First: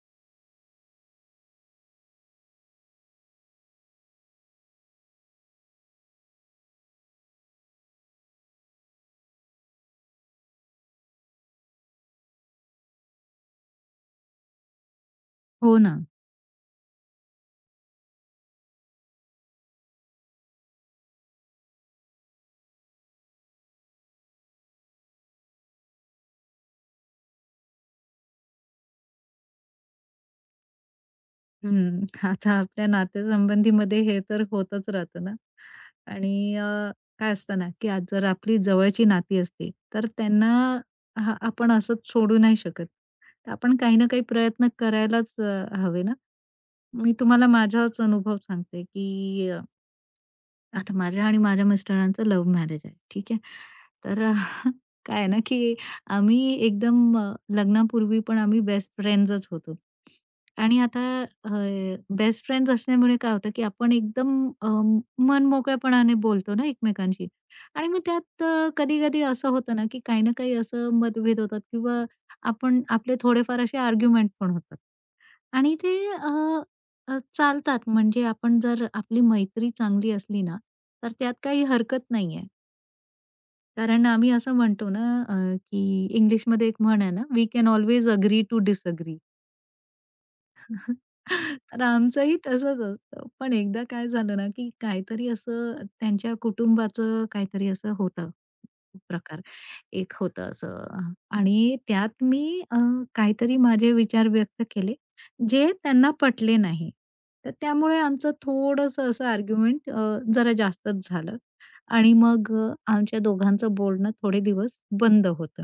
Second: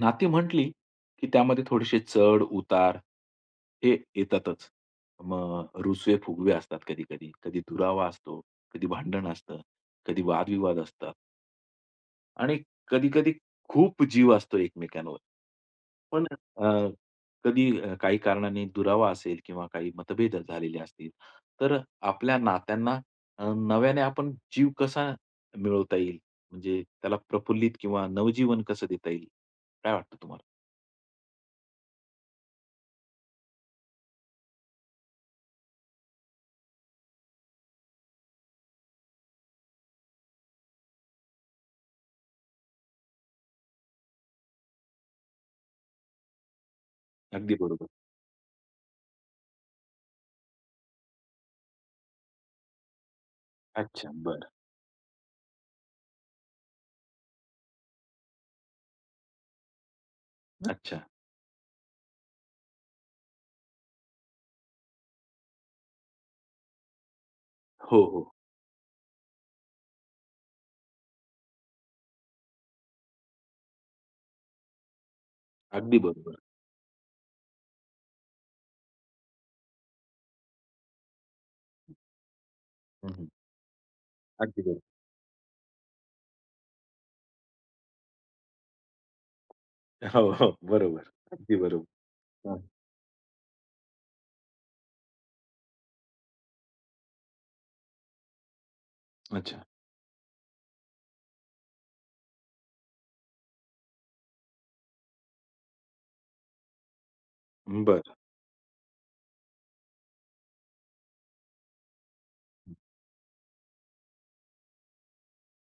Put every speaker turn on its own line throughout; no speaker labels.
नाती म्हटली की त्यामध्ये थोडेसे चढ-उतार हे येतातच. मग रुसवे-फुगवे असतात कधी-कधी. कधी कधी दुरावा असतो, कधी भांडण असतं, कधी वादविवाद असतात आणि कधी-कधी खूप जीव असतो एकमेकांवर.
हो ना.
पण अ, कधी काही कारणाने दुरावा असेल किंवा काही मतभेद झालेले असतील, तर आपल्या नात्यांना नव्याने आपण जीव कसा मिळवता येईल? म्हणजे त्याला प्रफुल्लित किंवा नवजीवन कसं देता येईल? काय वाटतं तुम्हाला?
हं. आता आपल्या नातेसंबंधीमध्ये हे तर होतच राहतं ना. आणि काय असतं ना, की आज जर आपली जवळची नाती असते, तर त्यांना हा आपण असंच सोडू नाही शकत. तर आपण काही ना काही प्रयत्न करायलाच हवे ना. मी तुम्हाला
अगदी बरोबर.
माझाच अनुभव सांगते, की आता माझं आणि माझ्या मिस्टरांचं लव्ह मॅरेज आहे. ठीक आहे.
अच्छा,
तर
बरं.
काय आहे ना, की आम्ही लग्नापूर्वी पण आम्ही बेस्ट फ्रेंड्सच होतो. आणि
अच्छा.
आता अ, बेस्ट फ्रेंड्स असल्यामुळे काय होतं, की आपण मनमोकळेपणाने बोलतो ना एकमेकांशी. आणि मग
हो, हो.
त्यात कधी-कधी असं होतं ना, की काही ना काही असं मतभेद होतात किंवा आपण आपले थोडेफार असे आर्ग्युमेंट पण होतात. आणि ते
अगदी बरोबर.
अ, चालतात म्हणजे आपण जर आपली मैत्री चांगली असली ना, तर त्यात काही हरकत नाहीये.
हं, हं.
कारण आम्ही असं
अगदी
म्हणतो
बरोबर.
ना, की इंग्लिशमध्ये एक म्हण आहे ना, "we can always agree to disagree."
हो, हो. बरोबर. अगदी
तर
बरोबर.
आमचंही
हां.
तसंच असतं. पण एकदा काय झालं ना, की काहीतरी असं त्यांच्या कुटुंबाचं काहीतरी असं होतं. प्रकार
अच्छा.
एक होतं असं आणि त्यात मी काहीतरी माझे विचार व्यक्त केले, जे त्यांना पटले नाही. तर त्यामुळे
बरं.
आमचं थोडंसं असं आर्ग्युमेंट जरा जास्तच झालं आणि मग आमच्या दोघांचं बोलणं थोडे दिवस बंद होतं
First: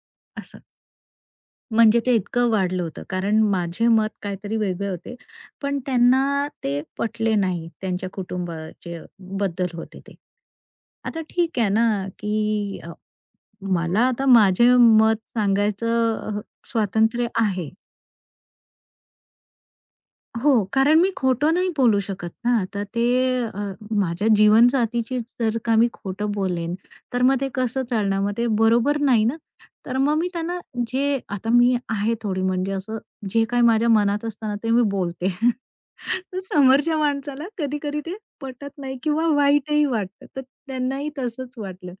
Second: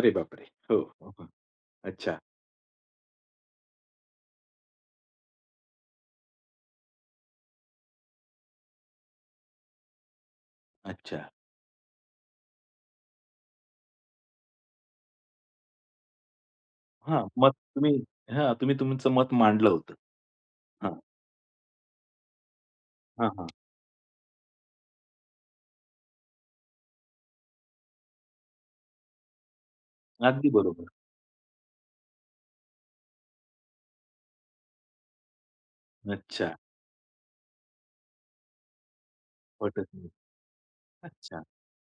अरे बापरे!
असं.
हो, हो, हो.
म्हणजे ते
अच्छा,
इतकं वाढलं होतं कारण माझे मत काहीतरी वेगळे होते, पण त्यांना ते पटले नाही. त्यांच्या कुटुंबाचे बद्दल होते ते.
अच्छा.
आता ठीक आहे ना, की मला आता माझे मत सांगायचं
हां,
स्वातंत्र्य
मत
आहे.
तुम्ही हां, तुम्ही तुमचं मत मांडलं होतं.
हो,
हां,
कारण मी खोटं नाही बोलू शकत ना. आता ते
हां, हां.
अ, माझ्या जीवनसाथीचीच जर का मी खोटं बोलेन, तर मग ते कसं चालणार? मग ते बरोबर नाही ना. तर मग मी
अगदी
त्यांना
बरोबर.
जे आता मी आहे थोडी म्हणजे असं जे काही माझ्या मनात असतं ते मी बोलते. तर
अच्छा.
समोरच्या माणसाला कधी-कधी ते पटत नाही किंवा वाईटही
पटत नाही.
वाटतं. तर त्यांनाही
अच्छा.
तसंच वाटलं.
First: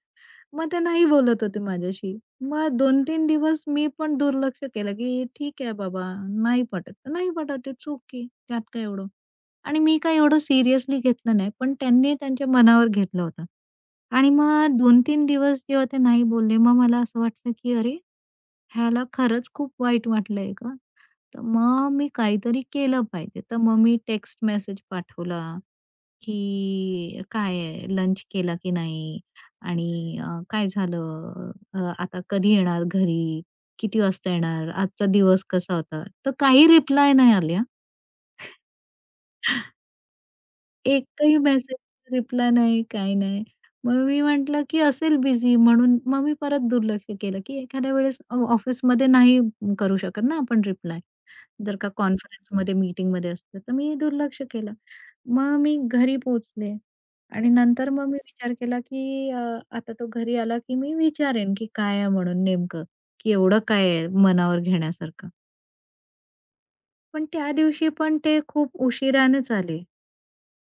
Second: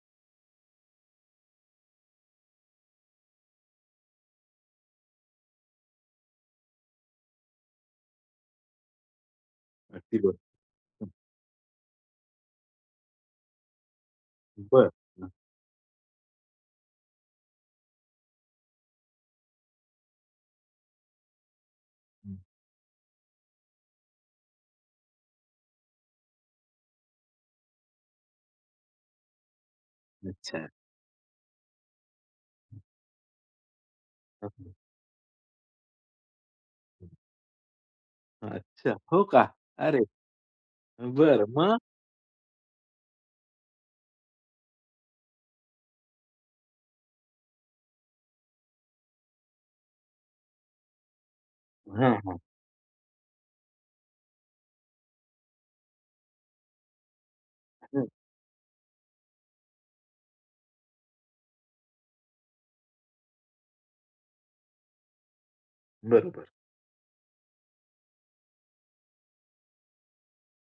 मग ते नाही बोलत होते माझ्याशी. मग 2 तीन दिवस मी पण दुर्लक्ष केलं, की ठीक आहे बाबा, नाही पटत तर नाही पटत, इट्स ओके. त्यात काय एवढं. आणि मी काही
अगदी बरोबर.
एवढं सिरियसली घेतलं नाही, पण त्यांनी त्यांच्या मनावर घेतलं होतं. आणि मग
बरं.
2 तीन
हं,
दिवस जेव्हा ते नाही बोलले, मग मला असं वाटलं, की अरे, ह्याला खरंच खूप वाईट वाटलंय का? तर मग मी काहीतरी केलं पाहिजे. तर मग मी टेक्स्ट मेसेज पाठवला. की काय लंच केला की नाही आणि
अच्छा.
काय झालं? आता कधी येणार घरी? किती वाजता येणार? आजचा दिवस कसा होता? तर काही रिप्लाय नाही आल्या.
अच्छा. हो का? अरे!
एकही
बरं. मग?
मेसेजचा रिप्लाय नाही, काही नाही. मग मी म्हटलं, की असेल बिझी म्हणून मग मी परत दुर्लक्ष केलं, की एखाद्या वेळेस ऑफिसमध्ये नाही करू शकत ना आपण रिप्लाय. जर का
हां, हां.
कॉन्फरन्समध्ये, मीटिंगमध्ये असतं, तर मी दुर्लक्ष केलं. मग मी घरी पोहोचले आणि नंतर
हं.
मग मी विचार केला, की आता तो घरी आला, की मी विचारेन, की काय आहे म्हणून नेमकं, की एवढं काय आहे मनावर घेण्यासारखं?
बरोबर.
पण त्या दिवशी पण ते खूप उशिरानेच आले.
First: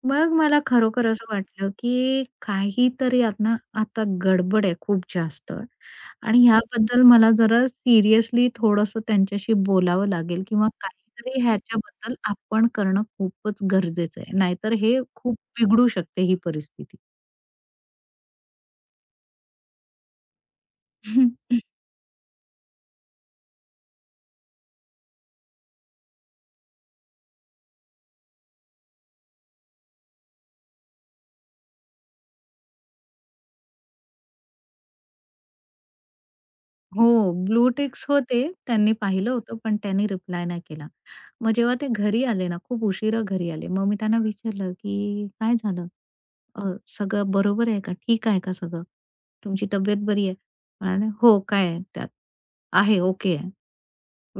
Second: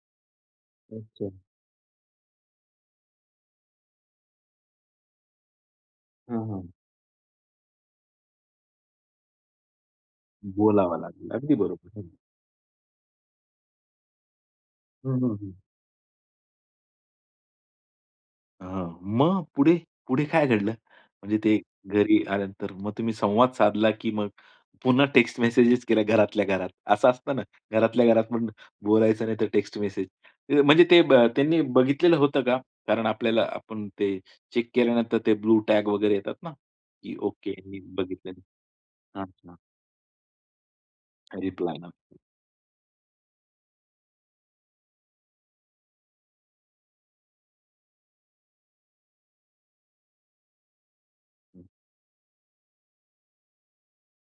मग मला खरोखर
अच्छा.
असं वाटलं, की काहीतरी आता आता गडबड आहे खूप जास्त आणि
हां, हां.
ह्याबद्दल मला जरा सिरियसली थोडंसं त्यांच्याशी बोलावं लागेल किंवा
बोलावं लागलं.
काहीतरी
अगदी बरोबर. हं,
ह्याच्याबद्दल आपण करणं खूपच गरजेचं आहे. नाहीतर हे
हं, हं,
खूप
हं.
बिघडू शकते ही परिस्थिती.
हां. मग पुढे? पुढे काय घडलं? म्हणजे ते घरी आल्यानंतर मग तुम्ही संवाद साधला, की मग पुन्हा टेक्स्ट मेसेजेस केल्या घरातल्या घरात? असं असतं ना, घरातल्या घरात पण बोलायचं नाही तर टेक्स्ट मेसेज. म्हणजे ते त्यांनी बघितलेलं होतं का? कारण आपल्याला आपण ते चेक केल्यानंतर ते ब्लू टॅग वगैरे येतात ना,
हो,
की ओके
ब्लू
यांनी
टिक्स
बघितलं.
होते. त्यांनी पाहिलं
अच्छा.
होतं, पण त्यांनी रिप्लाय नाही केला. मग जेव्हा
रिप्लाय
ते
नव्हता.
घरी आले ना, खूप उशिरा घरी आले. मग मी त्यांना विचारलं, की "काय झालं? अ, सगळं बरोबर आहे का? ठीक आहे का सगळं? तुमची तब्येत बरी आहे?" म्हणाले, "हो, काय आहे त्यात? आहे, ओके आहे.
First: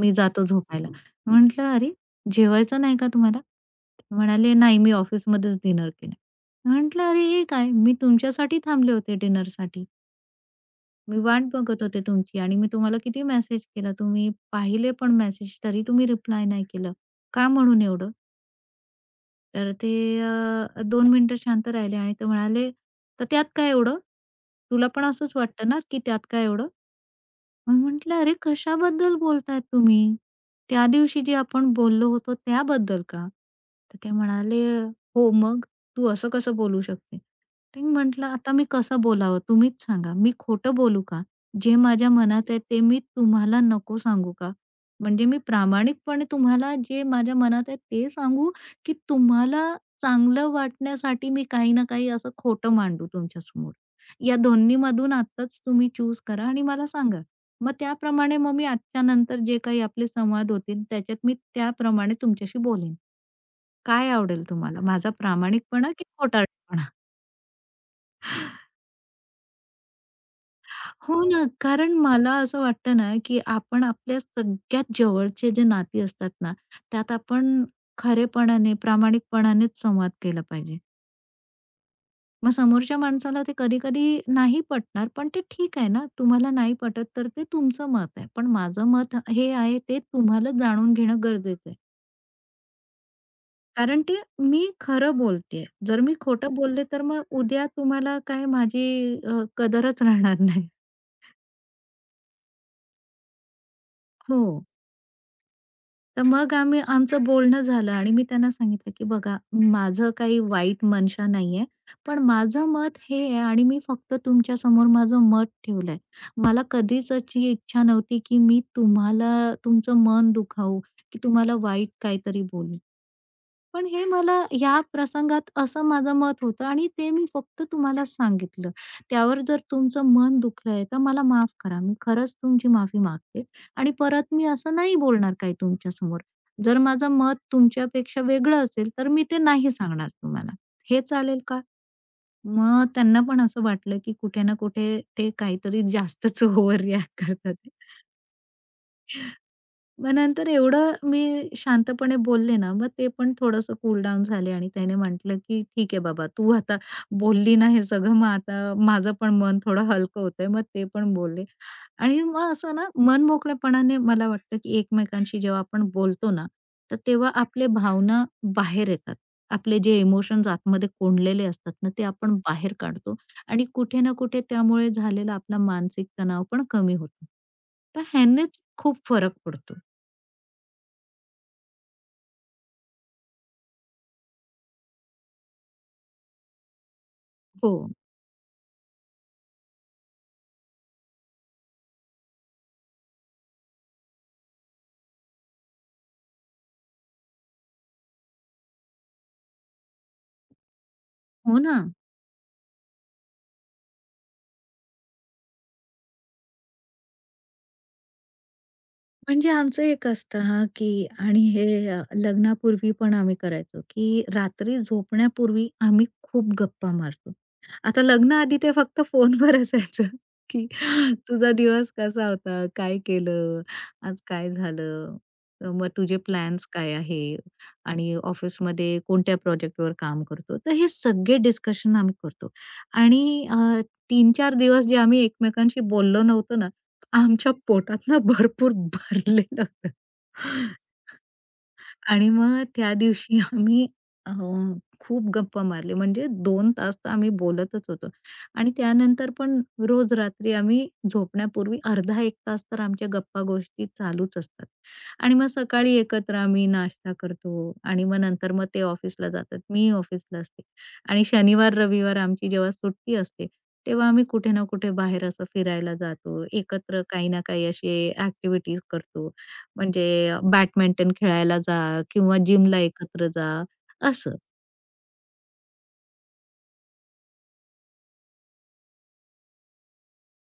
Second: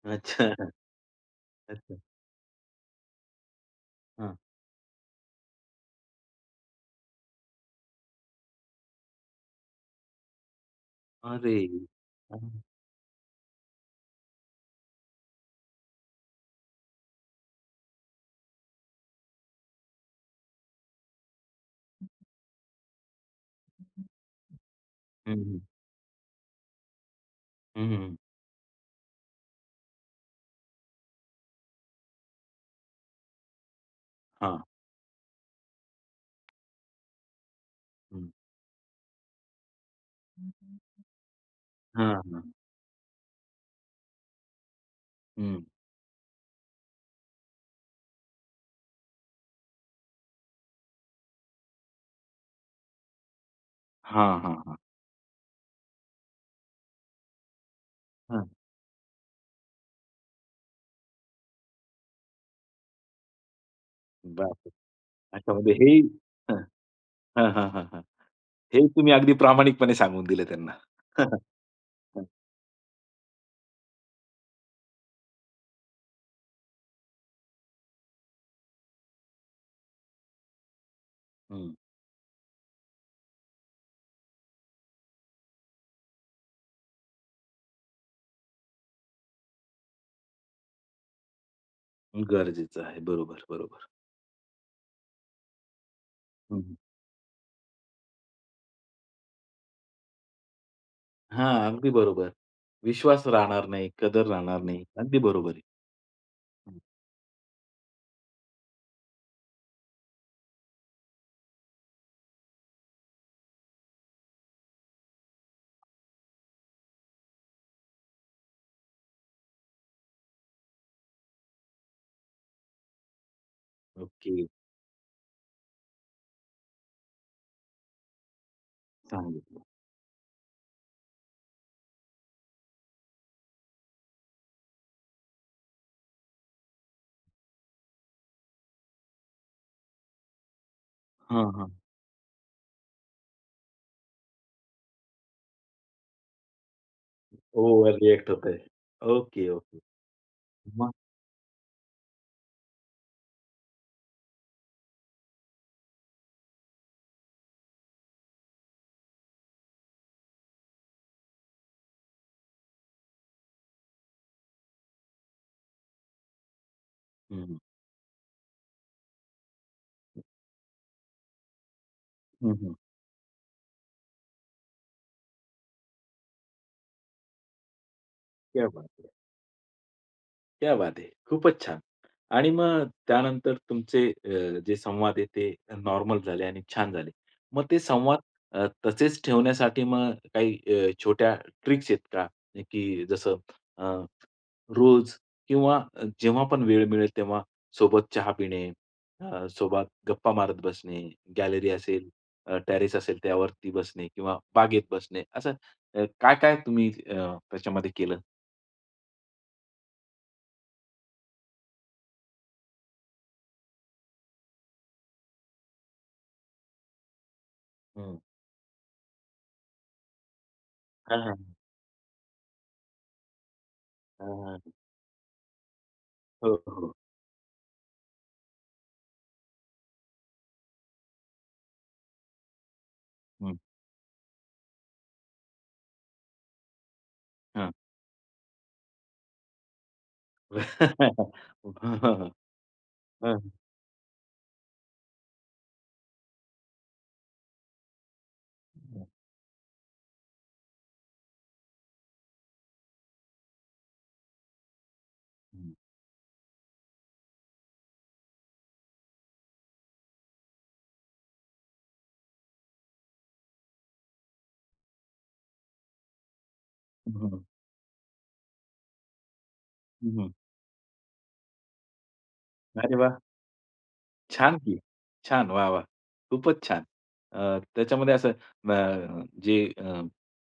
मी जातो
अच्छा,
झोपायला." म्हटलं, "अरे,
अच्छा.
जेवायचं नाही का तुम्हाला?" ते
हां.
म्हणाले, "नाही, मी ऑफिसमध्येच डिनर केलं." म्हटलं, "अरे, हे काय? मी तुमच्यासाठी थांबले होते डिनरसाठी. मी वाट
अरे!
बघत होते तुमची आणि मी तुम्हाला किती मेसेज केला. तुम्ही पाहिले पण मेसेज, तरी तुम्ही रिप्लाय नाही केलं. का म्हणून एवढं?" तर ते 2 मिनिटं शांत राहिले आणि ते म्हणाले, "तर त्यात काय एवढं? तुला पण असंच
हं, हं.
वाटतं ना की त्यात काय एवढं?" मग
हं, हं.
म्हटलं, "अरे कशाबद्दल बोलतायत तुम्ही? त्या दिवशी जे आपण बोललो होतो त्याबद्दल का?" तर ते
हां.
म्हणाले, "हो, मग तू असं कसं बोलू शकते?" तर मी म्हटलं,
हं.
"आता मी कसं बोलावं तुम्हीच सांगा. मी खोटं बोलू का? जे माझ्या
हां, हां.
मनात आहे ते मी तुम्हाला नको सांगू का? म्हणजे मी
हं.
प्रामाणिकपणे तुम्हाला जे माझ्या मनात आहे ते सांगू, की तुम्हाला चांगलं वाटण्यासाठी मी काही ना काही असं खोटं मांडू तुमच्यासमोर?
हां,
या
हां, हां.
दोन्हीमधून आत्ताच तुम्ही चूज करा आणि मला सांगा." मग त्याप्रमाणे
हां.
मग मी आजच्या नंतर जे काही आपले संवाद होतील, त्याच्यात मी त्याप्रमाणे तुमच्याशी बोलेन. काय आवडेल
बापरे!
तुम्हाला? माझा
अच्छा, म्हणजे
प्रामाणिकपणा
हेही
की
हं.
खोटारडेपणा?
हां, हां, हां, हां. हे तुम्ही अगदी प्रामाणिकपणे सांगून दिलं त्यांना.
हो ना, कारण मला असं वाटतं ना, की आपण आपल्या सगळ्यात जवळचे जे नाती असतात ना, त्यात आपण खरेपणाने, प्रामाणिकपणानेच संवाद केला पाहिजे.
हं.
मग समोरच्या माणसाला ते कधी-कधी नाही पटणार, पण ते ठीक आहे ना. तुम्हाला नाही पटत, तर ते तुमचं मत आहे. पण माझं मत हे आहे, ते तुम्हाला जाणून घेणं गरजेचं आहे.
गरजेचं आहे. बरोबर, बरोबर.
कारण ते मी खरं बोलतेय. जर मी खोटं
हं, हं.
बोलले, तर मग उद्या तुम्हाला काय माझी कदरच राहणार नाही.
हां, अगदी बरोबर. विश्वास राहणार नाही, कदर
हो.
राहणार नाही. अगदी बरोबर आहे.
तर मग
हं.
आम्ही आमचं बोलणं झालं आणि मी त्यांना सांगितलं, की "बघा, माझं काही वाईट मनशा नाहीये, पण माझं मत हे आहे आणि मी फक्त तुमच्यासमोर माझं मत ठेवलंय. मला कधीच अशी इच्छा नव्हती, की मी तुम्हाला तुमचं मन दुखावू, की तुम्हाला वाईट काहीतरी बोलू." पण हे
ओके.
मला या प्रसंगात असं माझं मत होतं आणि ते मी फक्त तुम्हाला सांगितलं. त्यावर जर
सांगितलं.
तुमचं मन दुखलंय तर मला माफ करा. मी खरंच तुमची माफी मागते आणि परत मी असं नाही बोलणार काही तुमच्यासमोर. जर माझं मत तुमच्यापेक्षा वेगळं असेल तर मी ते नाही सांगणार तुम्हाला. हे चालेल
हां,
का?
हां.
मग त्यांना पण असं वाटलं की कुठे ना कुठे ते काहीतरी जास्तच ओव्हर रिएक्ट करतात.
ओव्हर रिएक्ट होतंय. Okay, okay.
मग नंतर एवढं
मग?
मी शांतपणे बोलले ना, मग ते पण थोडंसं कूल डाउन झाले आणि त्याने म्हटलं, की "ठीक आहे बाबा, तू आता बोलली ना हे सगळं, मग आता माझं पण मन थोडं हलकं होतंय." मग ते पण बोलले आणि मग असं ना मन मोकळेपणाने मला वाटतं, की एकमेकांशी जेव्हा आपण बोलतो ना, तर तेव्हा
हं, हं.
आपले भावना बाहेर येतात. आपले जे इमोशन्स आतमध्ये कोंडलेले असतात ना, ते आपण
हं,
बाहेर
हं.
काढतो आणि कुठे ना कुठे त्यामुळे झालेला आपला मानसिक तणाव पण कमी होतो. तर ह्यानेच
क्या बात
खूप
है!
फरक पडतो.
क्या बात है! खूपच छान. आणि मग त्यानंतर तुमचे जे संवाद आहे ते नॉर्मल झाले आणि छान झाले. मग
हो.
ते संवाद तसेच ठेवण्यासाठी मग काही छोट्या ट्रिक्स आहेत का? की जसं अ, रोज किंवा जेव्हा पण वेळ मिळेल तेव्हा सोबत चहा पिणे, सोबत गप्पा मारत बसणे,
हो
गॅलरी
ना.
असेल, टेरेस असेल त्यावरती बसणे किंवा बागेत बसणे असं काय-काय तुम्ही त्याच्यामध्ये केलं?
म्हणजे आमचं एक असतं हां, की आणि हे लग्नापूर्वी पण आम्ही करायचो, की रात्री झोपण्यापूर्वी आम्ही खूप गप्पा मारतो. आता
हं.
लग्नाआधी ते फक्त फोनवर असायचं, की
हां, हां.
तुझा दिवस कसा होता? काय केलं? आज
हां,
काय
हां.
झालं? मग तुझे
हो,
प्लॅन्स
हो.
काय आहे? आणि ऑफिसमध्ये कोणत्या प्रोजेक्टवर काम करतो? तर हे सगळे डिस्कशन आम्ही करतो. आणि
हं.
3-4 दिवस जे आम्ही एकमेकांशी बोललो नव्हतो ना आमच्या
हां.
पोटात ना भरपूर भरलेलं होतं. आणि मग त्या दिवशी आम्ही अ, खूप गप्पा मारली. म्हणजे 2 तास तर आम्ही बोलतच होतो आणि
हं.
त्यानंतर पण रोज रात्री आम्ही झोपण्यापूर्वी अर्धा 1 तास तर आमच्या गप्पा-गोष्टी चालूच असतात. आणि मग सकाळी एकत्र आम्ही नाश्ता करतो आणि मग नंतर मग ते ऑफिसला जातात. मी ऑफिसला असते आणि शनिवार-रविवार आमची जेव्हा सुट्टी असते, तेव्हा आम्ही कुठे ना कुठे बाहेर असं फिरायला जातो. एकत्र काही ना
हं.
काही असे ॲक्टिव्हिटीज करतो म्हणजे
हं.
बॅडमिंटन खेळायला जा किंवा जिमला
अरे वाह!
एकत्र जा असं.
छान की. छान. वाह, वाह! खूपच छान. त्याच्यामध्ये असं जे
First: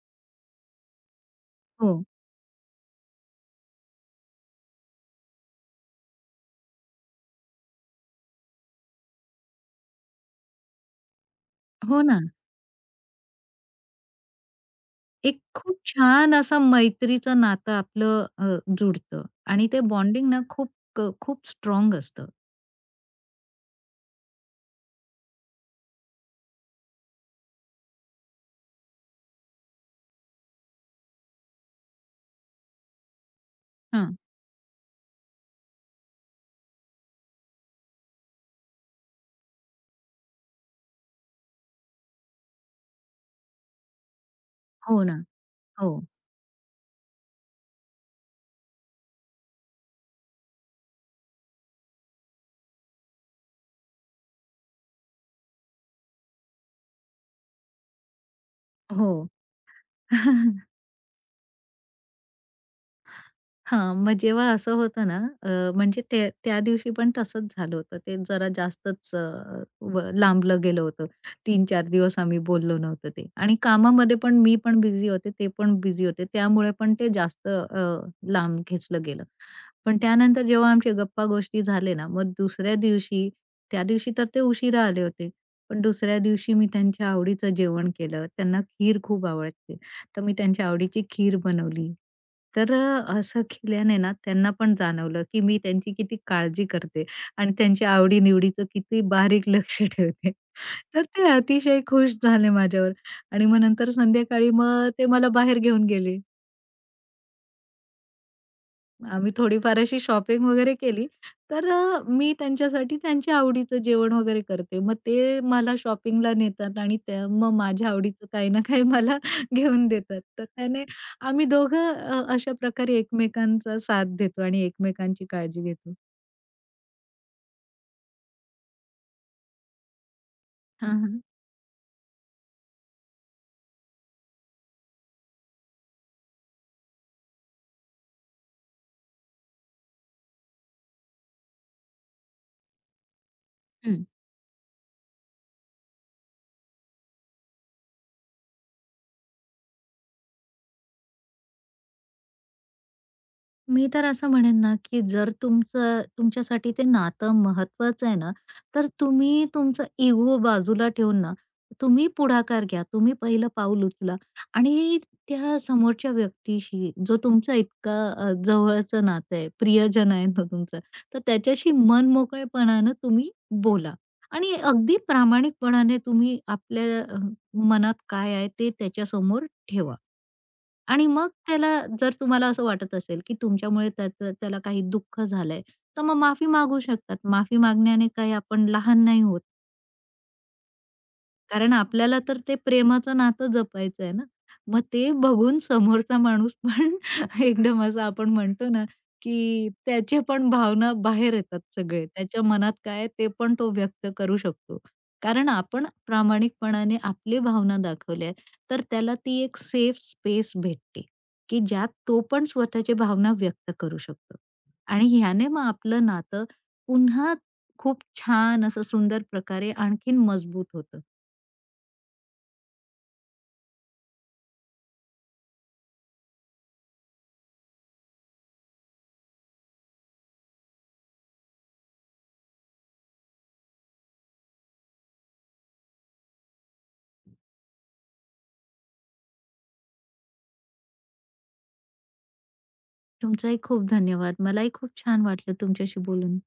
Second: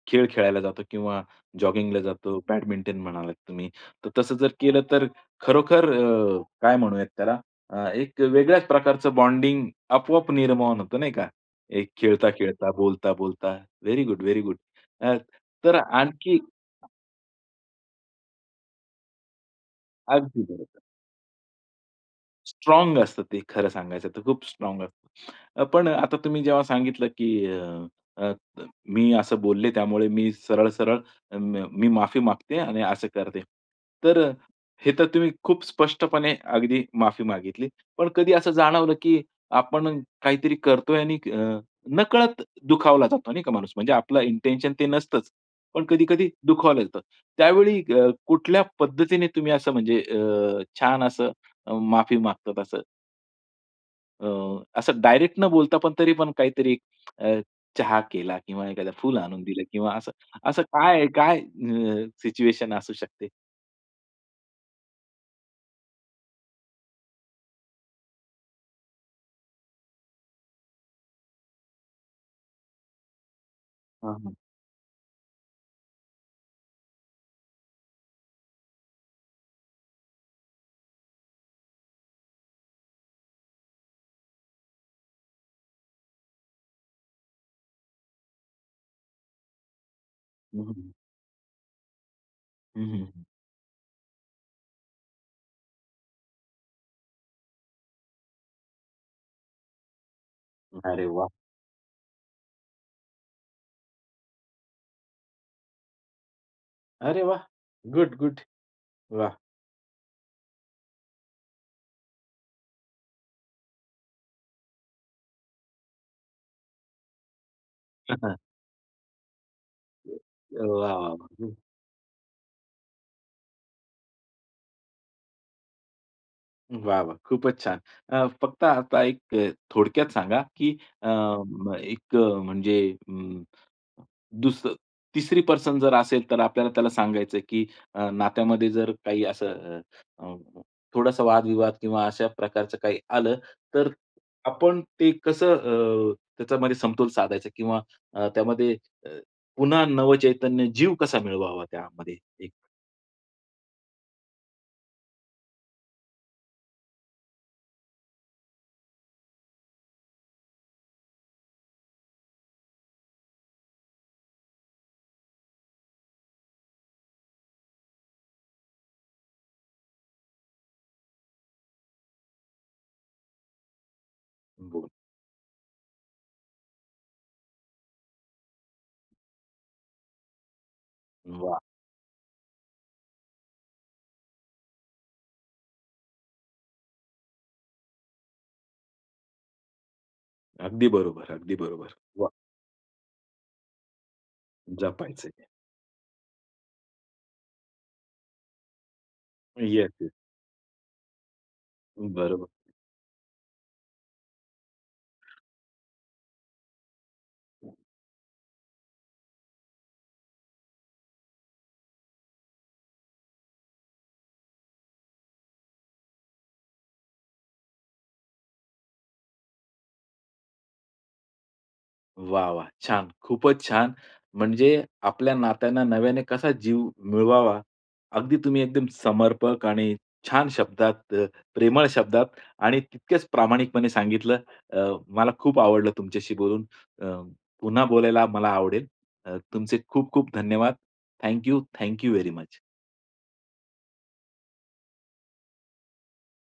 खेळ खेळायला जातो किंवा जॉगिंगला
हो.
जातो, बॅडमिंटन म्हणालात तुम्ही. तर तसं जर केलं तर खरोखर काय म्हणूयात त्याला एक वेगळ्याच प्रकारचं बॉन्डिंग आपोआप निर्माण होतं नाही का? एक
हो ना.
खेळता-खेळता, बोलता-बोलता. Very good, very good. अ,
एक
तर
खूप छान
आणखी
असा मैत्रीचं नातं आपलं जुडतं आणि ते बॉन्डिंग ना
अगदी बरोबर.
खूप स्ट्राँग असतं.
स्ट्राँग असतं ते खरं सांगायचं तर खूप स्ट्राँग असतं. पण आता तुम्ही जेव्हा सांगितलं की अ, अ, मी असं बोलले त्यामुळे मी सरळ-सरळ अ, म मी माफी मागते आणि असं करते.
हां.
तर हे तर तुम्ही खूप स्पष्टपणे अगदी माफी मागितली. पण कधी असं जाणवलं की आपण काहीतरी करतोय आणि नकळत दुखावला जातो नाही का माणूस. म्हणजे आपलं इंटेन्शन ते
हो ना.
नसतंच. पण
हो.
कधी-कधी दुखावलं जातं. त्यावेळी कुठल्या पद्धतीने तुम्ही असं म्हणजे छान असं माफी मागतात असं. अ, असं डायरेक्ट न बोलता पण तरी पण काहीतरी अ, चहा केला किंवा एखादं
हो.
फुल आणून दिलं किंवा असं असं काय काय सिच्युएशन असू शकते?
हां, मग जेव्हा असं होतं ना, म्हणजे त्या त्या दिवशी पण तसंच झालं होतं. ते जरा जास्तच अ, व लांबलं गेलं होतं. 3-4 दिवस आम्ही बोललो नव्हतो ते आणि
हां,
कामामध्ये
हां.
पण मी पण बिझी होते, ते पण बिझी होते. त्यामुळे पण ते जास्त लांब खेचलं गेलं. पण त्यानंतर जेव्हा आमच्या गप्पा-गोष्टी झाले ना, मग दुसऱ्या दिवशी त्या दिवशी तर ते उशिरा आले होते. पण दुसऱ्या दिवशी मी त्यांच्या आवडीचं जेवण केलं. त्यांना खीर खूप आवडते. तर मी
हं,
त्यांच्या
हं.
आवडीची खीर बनवली. तर
हं, हं, हं.
असं केल्याने ना त्यांना पण जाणवलं, की मी त्यांची किती काळजी करते आणि त्यांच्या आवडी-निवडीचं किती बारीक लक्ष ठेवते. तर
अरे
ते
वाह!
अतिशय खुश झाले माझ्यावर आणि मग नंतर संध्याकाळी मग ते मला बाहेर घेऊन गेले.
अरे वाह! Good, good.
आम्ही
वाह!
थोडीफार अशी शॉपिंग वगैरे केली, तर मी त्यांच्यासाठी त्यांच्या आवडीचं जेवण वगैरे करते. मग ते मला शॉपिंगला नेतात आणि त्या मग माझ्या आवडीचं
हां,
काही ना काही मला घेऊन देतात. तर त्याने
वाह, वाह,
आम्ही
वाह!
दोघं अशा प्रकारे एकमेकांचा साथ देतो आणि एकमेकांची काळजी घेतो.
वाह, वाह! खूपच छान. फक्त आता एक थोडक्यात सांगा, की
हां,
अ,
हां.
म एक म्हणजे अं, दुस तिसरी पर्सन जर असेल, तर आपल्याला त्याला सांगायचं, की नात्यामध्ये जर काही असं अ, अ, थोडासा वादविवाद किंवा अशा प्रकारचं काही आलं, तर आपण ते कसं त्याच्यामध्ये समतोल साधायचा किंवा त्यामध्ये अ, पुन्हा नवचैतन्य, जीव कसा मिळवावा त्यामध्ये? एक
मी तर असं म्हणेन ना, की जर तुमचं तुमच्यासाठी ते नातं महत्त्वाचं आहे ना, तर तुम्ही तुमचं इगो बाजूला ठेवून ना, तुम्ही पुढाकार घ्या. तुम्ही पहिलं पाऊल उचला आणि त्या समोरच्या व्यक्तीशी जो तुमचा इतका जवळचं नातं आहे, प्रियजन आहे तो तुमचा, तर त्याच्याशी मनमोकळेपणानं तुम्ही बोला आणि
बोल
अगदी प्रामाणिकपणाने तुम्ही आपल्या मनात काय आहे ते त्याच्यासमोर ठेवा. आणि मग
वाह!
त्याला जर तुम्हाला असं वाटत असेल, की तुमच्यामुळे त्याचं त्याला काही दुःख झालंय, तर मग माफी मागू शकतात. माफी मागण्याने काही आपण लहान नाही होत.
अगदी बरोबर, अगदी
कारण
बरोबर.
आपल्याला
वाह!
तर ते प्रेमाचं नातं जपायचं आहे ना. मग ते
जपायचंय.
बघून समोरचा माणूस पण एकदम असं आपण म्हणतो ना, की
येस, येस.
त्याचे पण भावना बाहेर येतात सगळे. त्याच्या
बरोबर.
मनात काय आहे ते पण तो व्यक्त करू शकतो. कारण आपण प्रामाणिकपणाने आपली भावना दाखवल्या तर त्याला ती एक सेफ स्पेस भेटते, की ज्यात तो पण स्वतःची भावना व्यक्त करू शकतो. आणि ह्याने मग आपलं नातं पुन्हा खूप छान असं सुंदर प्रकारे आणखीन मजबूत होतं.
वाह, वाह! छान. खूपच छान. म्हणजे आपल्या नात्यांना नव्याने कसा जीव मिळवावा, अगदी तुम्ही एकदम समर्पक आणि छान शब्दात, प्रेमळ शब्दात आणि तितकेच प्रामाणिकपणे सांगितलं. अ, मला खूप आवडलं तुमच्याशी बोलून. अ, पुन्हा बोलायला मला आवडेल. तुमचे खूप खूप धन्यवाद. Thank you, very much.
तुमचाही खूप धन्यवाद. मलाही खूप छान वाटलं तुमच्याशी बोलून.